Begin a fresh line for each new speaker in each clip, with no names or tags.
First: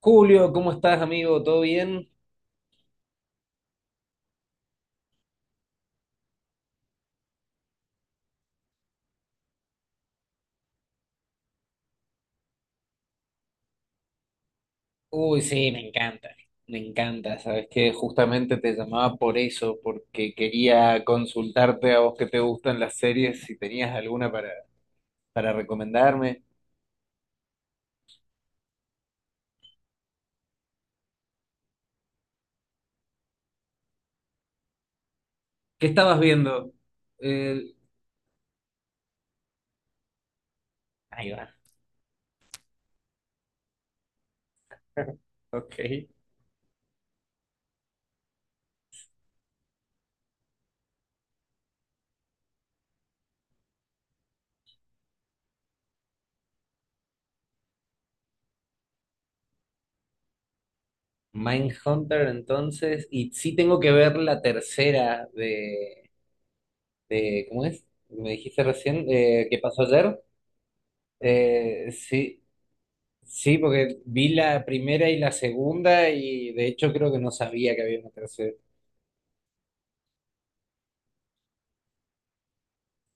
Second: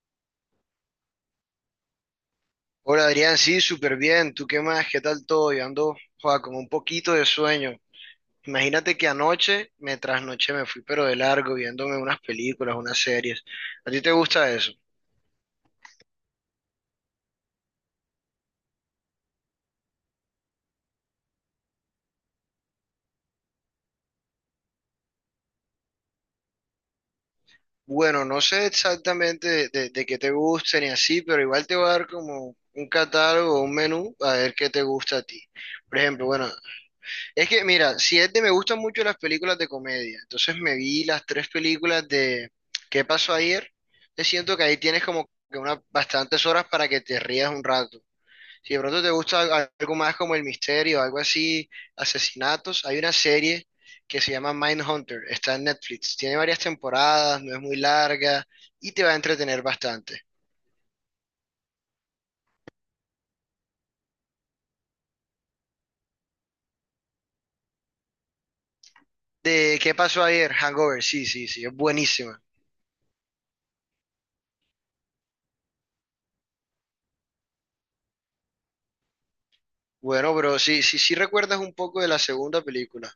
Julio, ¿cómo estás, amigo? ¿Todo bien?
Hola Adrián, sí, súper bien. ¿Tú qué más? ¿Qué tal todo? Yo ando, joa, con un poquito de sueño. Imagínate que anoche me trasnoché, me fui pero de largo viéndome unas películas, unas series. ¿A ti te gusta eso?
Uy, sí, me encanta, me encanta. Sabes que justamente te llamaba por eso, porque quería consultarte a vos que te gustan las series, si tenías alguna para recomendarme.
Bueno, no sé exactamente de qué te gusten y así, pero igual te voy a dar como un catálogo, un menú, a ver qué te gusta a ti.
¿Qué
Por
estabas
ejemplo, bueno,
viendo?
es que
El-
mira, si es de, me gustan mucho las películas de comedia, entonces me vi las
Ahí va,
tres películas de ¿Qué pasó ayer? Te siento que ahí tienes como que unas
ok.
bastantes horas para que te rías un rato. Si de pronto te gusta algo más como el misterio, algo así, asesinatos, hay una serie que se llama Mindhunter, está en Netflix, tiene varias temporadas, no es muy larga y te va a entretener bastante.
Mindhunter, entonces, y sí tengo que ver la tercera de, ¿cómo es? Me dijiste recién, ¿qué
¿De
pasó
qué
ayer?
pasó ayer? Hangover, sí, sí, sí, es
Eh,
buenísima.
sí, Sí, porque vi la primera y la segunda y de hecho creo que no sabía que había una tercera.
Bueno, bro, sí, sí, sí recuerdas un poco de la segunda película.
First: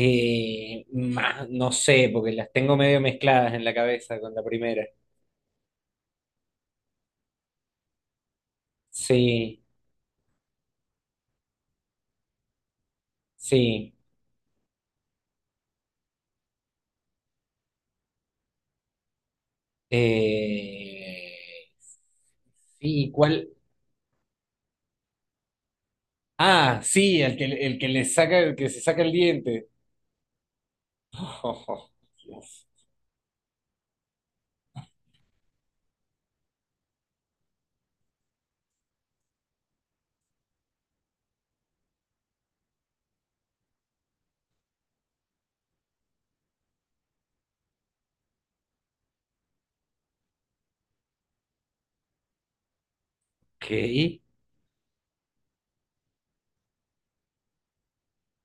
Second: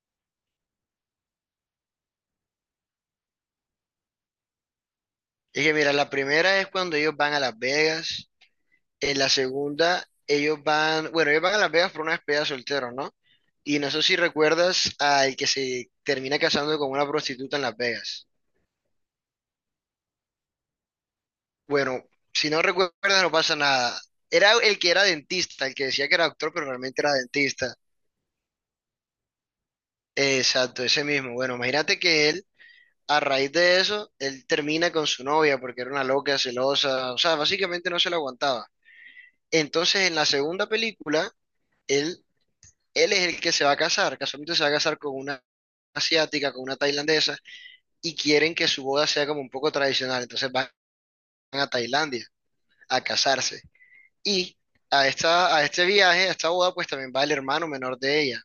Más, no sé, porque las tengo medio mezcladas en la cabeza con la primera.
Es que mira, la primera es cuando ellos van a Las Vegas, en la
Sí,
segunda ellos van, bueno, ellos van a Las Vegas por una despedida de soltero, ¿no? Y no
sí.
sé si recuerdas al que se termina casando con una prostituta en Las Vegas.
Eh,
Bueno, si no
sí,
recuerdas no
¿cuál?
pasa nada. Era el que era dentista, el que decía que era doctor, pero
Ah,
realmente era
sí,
dentista.
el que le saca, el que se saca el diente.
Exacto, ese mismo. Bueno, imagínate que él, a raíz de eso, él termina con su novia porque era una loca, celosa, o sea, básicamente no se la aguantaba. Entonces, en la segunda película, él él es el que se va a casar, casualmente se va a casar con una asiática, con una tailandesa, y quieren que su boda sea como un poco tradicional, entonces van a Tailandia a casarse.
Ok,
Y a esta, a este viaje, a esta boda, pues también va el hermano menor de ella.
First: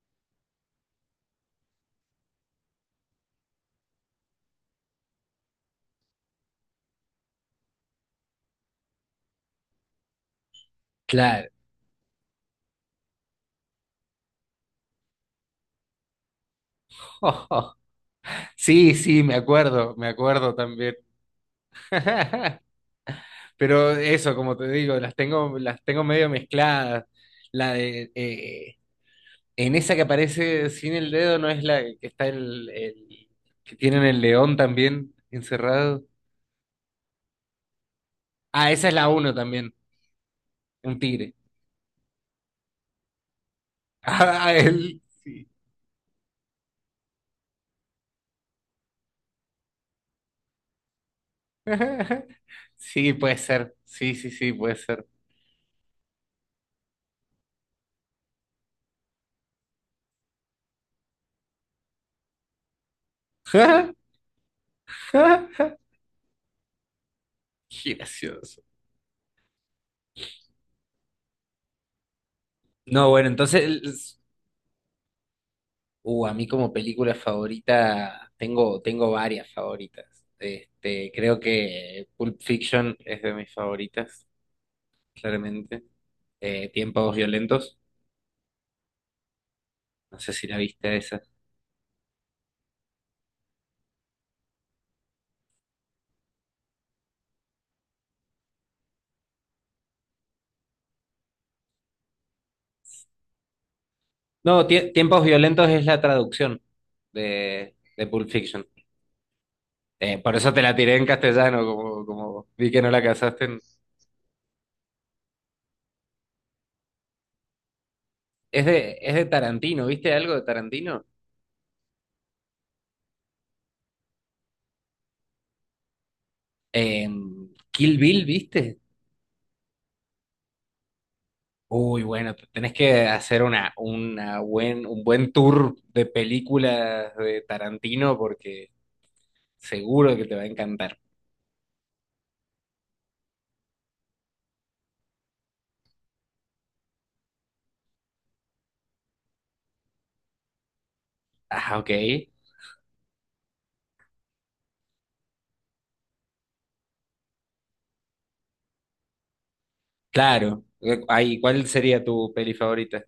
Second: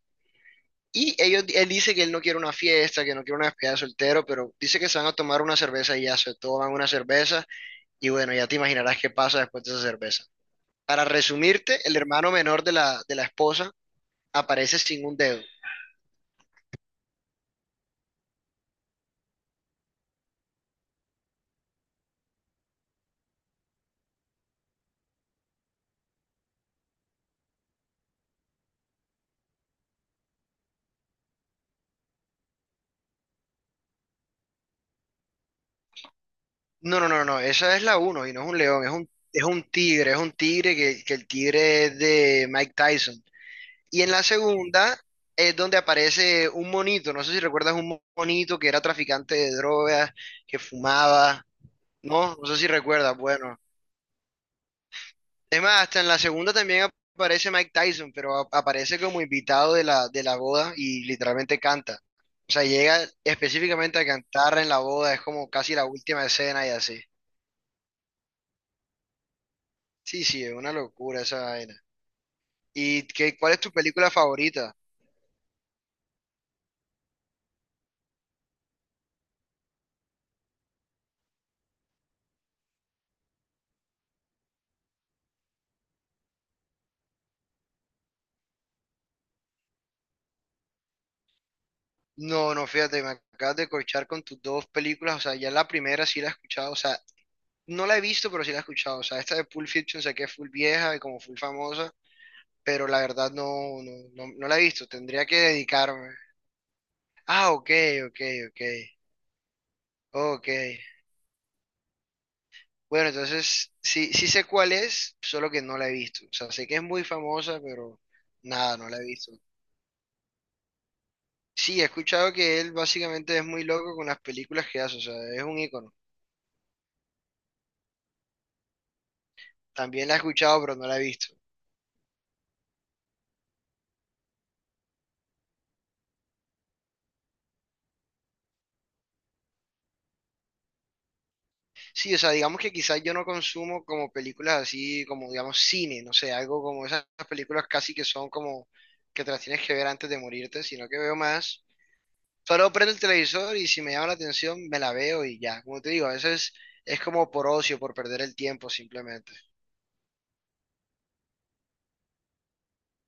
Y ellos, él dice que él no quiere una fiesta, que no quiere una despedida de soltero, pero dice que se van a tomar una cerveza y ya se toman una cerveza y bueno, ya te imaginarás qué pasa después de esa cerveza. Para
claro.
resumirte, el hermano menor de la esposa aparece sin un dedo.
Sí, sí, me acuerdo también. Pero eso, como te digo, las tengo medio mezcladas. La de en esa que aparece sin el dedo, ¿no es la que está que tienen el león también encerrado?
No, no, no, no, no, esa es la uno y no es un
Ah,
león,
esa es la uno también,
es un tigre
un
que el
tigre.
tigre es de Mike Tyson. Y en la
Ah,
segunda
él, sí.
es donde aparece un monito, no sé si recuerdas un monito que era traficante de drogas, que fumaba, no, no sé si
Sí,
recuerdas,
puede
bueno.
ser. Sí, sí, sí, puede ser.
Es más, hasta en la segunda también aparece Mike Tyson, pero aparece como invitado de la boda y literalmente canta. O sea, llega específicamente a cantar en la boda, es como casi la última escena y así.
Qué gracioso.
Sí, sí, es una locura esa vaina. ¿Y
No, bueno,
qué, cuál es tu película
entonces
favorita?
A mí como película favorita tengo, tengo varias favoritas. Este, creo que Pulp Fiction es de mis favoritas, claramente. Tiempos Violentos, no sé si la viste esa.
No, no, fíjate, me acabas de corchar con tus dos películas, o sea, ya la primera sí la he escuchado, o sea, no la he visto, pero sí la he escuchado, o sea, esta de Pulp Fiction sé que es full vieja y como full famosa, pero la verdad no, no, no, no la he
No,
visto,
Tiempos
tendría que
Violentos es la
dedicarme.
traducción
Ah, ok,
de
ok,
Pulp
ok,
Fiction. Por
ok.
eso te la tiré en castellano, como, como vi que no la
Bueno,
casaste.
entonces sí, sí sé cuál es, solo que no la he visto, o sea, sé que es muy famosa, pero nada, no la he
Es de
visto.
Tarantino, ¿viste algo de Tarantino?
Sí, he escuchado que él básicamente es muy loco con las películas que hace, o sea, es un ícono.
Kill Bill, ¿viste?
También la he escuchado, pero no la he visto.
Uy, bueno, tenés que hacer una buen, un buen tour de películas de Tarantino porque seguro que te va a encantar.
Sí, o sea, digamos que quizás yo no consumo como películas así, como digamos cine, no sé, algo como esas películas casi que son como que te las tienes que ver antes de morirte, sino que veo más.
Ah, ok.
Solo prendo el televisor y si me llama la atención me la veo y ya. Como te digo, a veces es como por ocio, por perder el tiempo simplemente.
Claro. Ay, ¿cuál sería tu peli favorita?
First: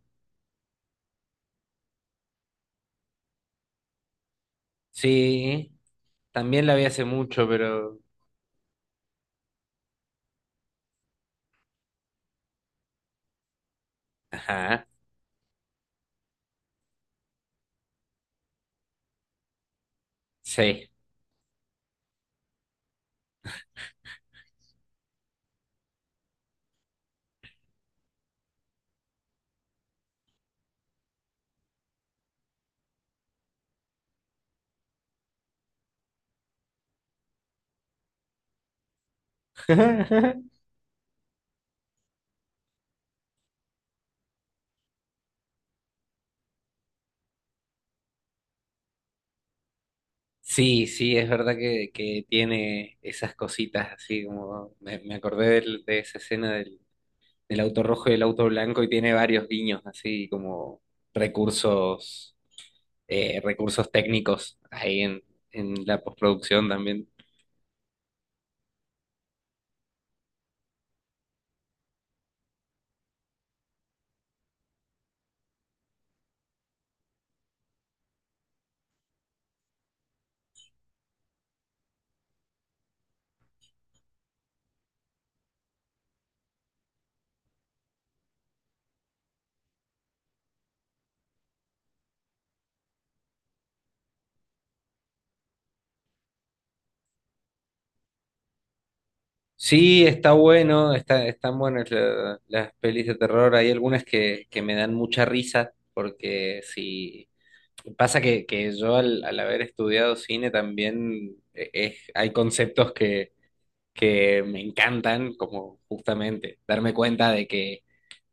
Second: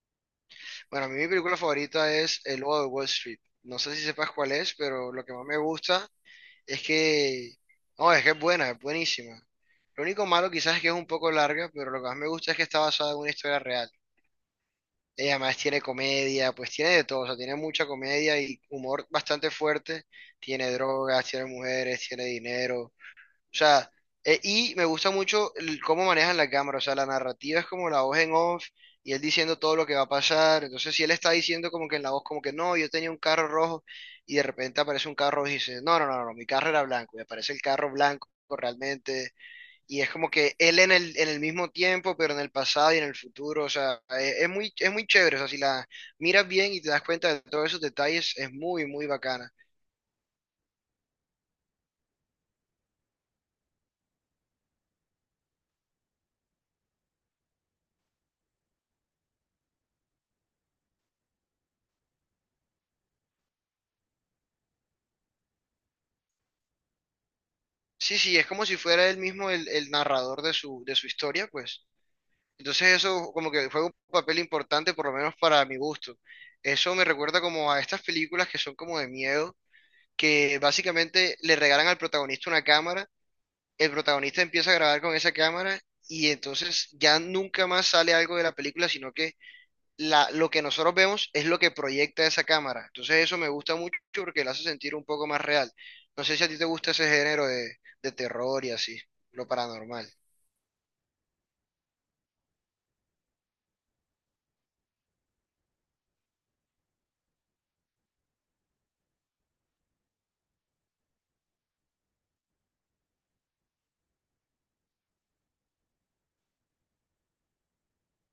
Bueno, a mí mi película favorita es El Lobo de Wall Street. No sé si sepas cuál es, pero lo que más me
Sí,
gusta.
también la
Es
vi hace mucho,
que
pero...
no, es que es buena, es buenísima. Lo único malo quizás es que es un poco larga, pero lo que más me gusta es que está basada en una historia real.
Ajá,
Ella además tiene comedia, pues tiene de todo, o sea, tiene mucha comedia y humor bastante fuerte. Tiene
sí.
drogas, tiene mujeres, tiene dinero. O sea, y me gusta mucho cómo manejan la cámara, o sea, la narrativa es como la voz en off y él diciendo todo lo que va a pasar. Entonces, si él está diciendo como que en la voz, como que no, yo tenía un carro rojo y de repente aparece un carro rojo y dice, no, no, no, no, mi carro era blanco y aparece el carro blanco realmente. Y es como que él en el mismo tiempo, pero en el pasado y en el futuro, o sea, es muy chévere, o sea, si la miras bien y te das cuenta de todos esos detalles, es muy, muy bacana.
Sí, sí, es verdad que tiene esas cositas así como... Me acordé de, esa escena del, el auto rojo y el auto blanco y tiene varios guiños, así como recursos, recursos técnicos ahí en la postproducción también.
Sí, sí, es como si fuera él mismo el narrador de su historia, pues. Entonces eso como que fue un papel importante, por lo menos para mi gusto. Eso me recuerda como a estas películas que son como de miedo, que básicamente le regalan al protagonista una cámara, el protagonista empieza a grabar con esa cámara y entonces ya nunca más sale algo de la película, sino que la, lo que nosotros vemos es lo que proyecta esa cámara. Entonces eso me gusta mucho porque la hace sentir un poco más real. No sé si a ti te gusta ese género de terror y así, lo
Sí,
paranormal.
está bueno, está, están buenas las pelis de terror. Hay algunas que me dan mucha risa, porque si pasa que yo al, al haber estudiado cine también hay conceptos que me encantan, como justamente darme cuenta de que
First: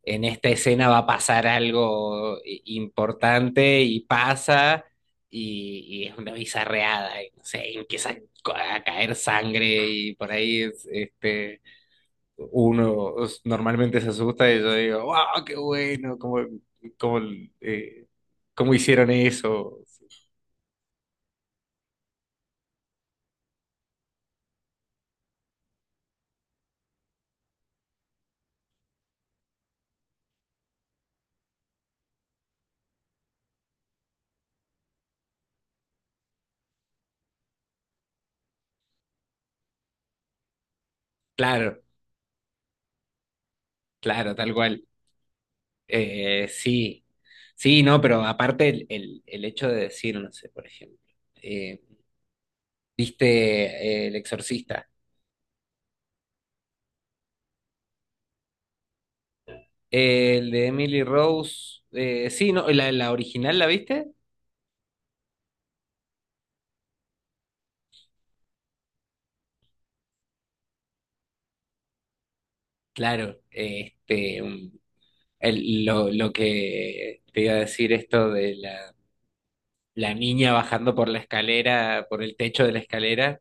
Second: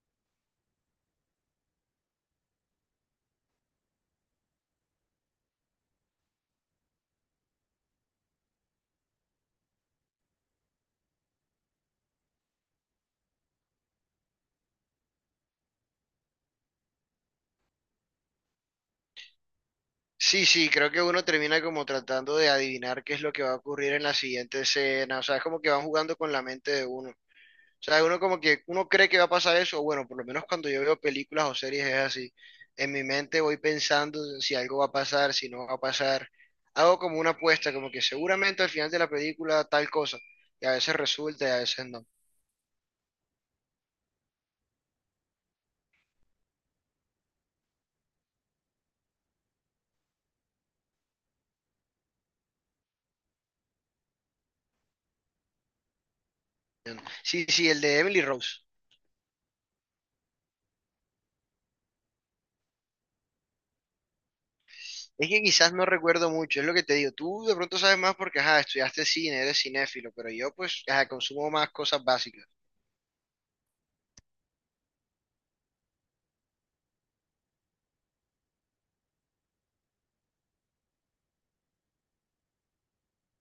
en esta escena va a pasar algo importante y pasa y es una bizarreada, y, no sé, y empieza a caer sangre y por ahí este, uno normalmente se asusta y yo digo, wow, qué bueno, cómo, cómo, eh, cómo hicieron eso.
Sí, sí, creo que uno termina como tratando de adivinar qué es lo que va a ocurrir en la siguiente escena, o sea, es como que van jugando con la mente de uno. O sea, uno como que uno cree que va a pasar eso, o bueno, por lo menos cuando yo veo películas o series es así. En mi mente voy pensando si algo va a pasar, si no va a pasar. Hago como una apuesta, como que seguramente al final de la película tal cosa, y a veces resulta y a
Claro,
veces no.
claro, tal cual. Eh, sí, sí, no, pero aparte el, el hecho de decir, no sé, por ejemplo, eh, ¿viste El Exorcista?
Sí, sí, el de Emily Rose.
El de Emily Rose. Sí, no, la original, ¿la viste?
Es que quizás no recuerdo mucho, es lo que te digo. Tú de pronto sabes más porque, ajá, estudiaste cine, eres cinéfilo, pero yo pues, ajá, consumo más cosas básicas.
Claro, este, lo que te iba a decir esto de la, la niña bajando por la escalera, por el techo de la escalera,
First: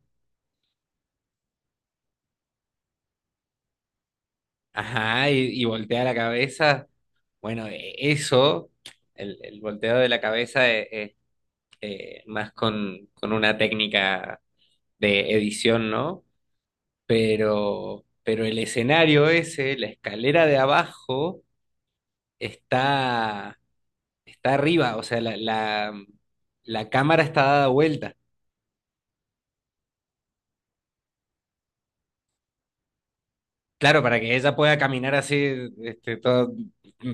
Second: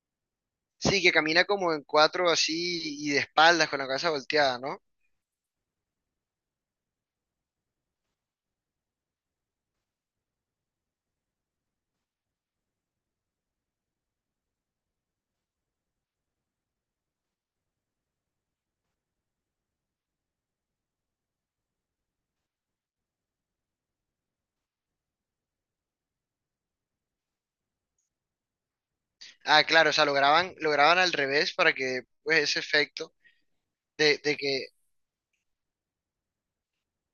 Sí, que camina como en cuatro así y de espaldas con la cabeza volteada, ¿no?
ajá, y voltea la cabeza. Bueno, eso, el volteo de la cabeza es, más con una técnica de edición, ¿no? Pero el escenario ese, la escalera de abajo está, está arriba, o sea, la cámara está dada vuelta.
Ah, claro, o sea, lo graban al revés para que, pues, ese efecto
Claro, para que
de
ella
que.
pueda caminar así, este, toda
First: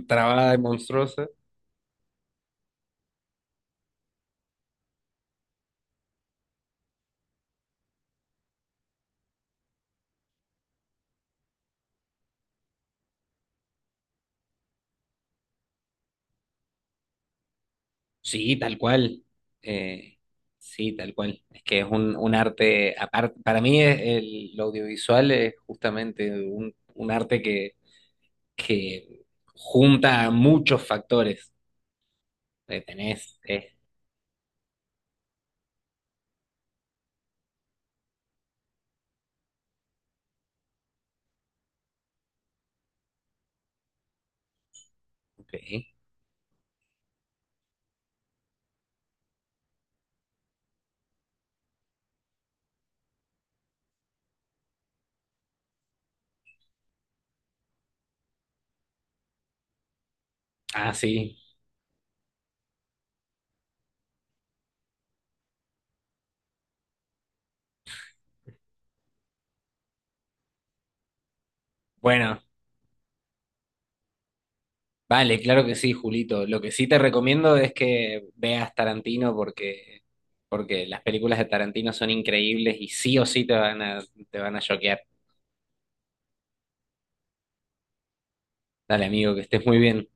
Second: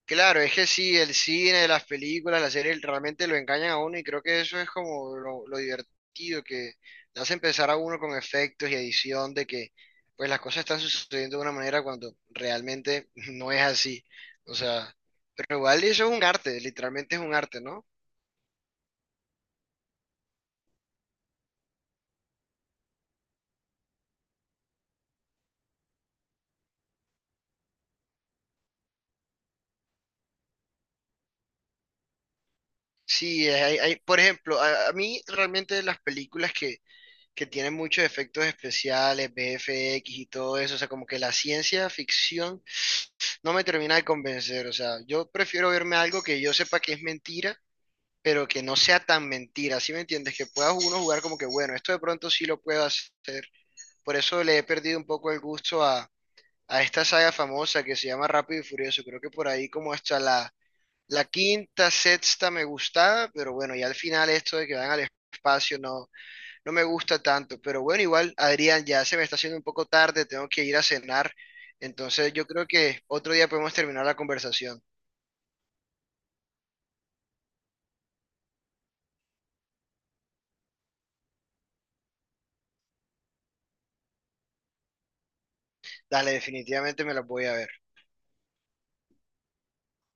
Claro,
trabada
es
y
que sí, el
monstruosa.
cine, las películas, las series realmente lo engañan a uno y creo que eso es como lo divertido, que le hace empezar a uno con efectos y edición, de que pues las cosas están sucediendo de una manera cuando realmente no es así. O sea, pero igual eso es un arte, literalmente es un arte, ¿no?
Sí, tal cual. Eh, sí, tal cual. Es que es un arte, aparte, para mí es el, lo audiovisual es justamente un arte que junta muchos factores. Tenés,
Sí, hay, por ejemplo, a mí realmente las películas que tienen muchos efectos especiales, VFX y todo eso, o sea, como que la ciencia ficción no me termina de convencer. O sea, yo
ok.
prefiero verme algo que yo sepa que es mentira, pero que no sea tan mentira. ¿Sí me entiendes? Que pueda uno jugar como que, bueno, esto de pronto sí lo puedo hacer. Por eso le he perdido un poco el gusto a esta saga famosa que se llama Rápido y Furioso. Creo que por ahí como hasta la,
Ah,
la
sí.
quinta, sexta me gustaba, pero bueno, ya al final esto de que van al espacio no, no me gusta tanto. Pero bueno, igual, Adrián, ya se me está haciendo un poco tarde, tengo que ir a cenar. Entonces
Bueno.
yo creo que otro día podemos terminar la conversación.
Vale, claro que sí, Julito. Lo que sí te recomiendo es que veas Tarantino porque, porque las películas de Tarantino son increíbles y sí o sí te van a choquear.
Dale, definitivamente me las voy a ver.
Dale, amigo, que estés muy bien.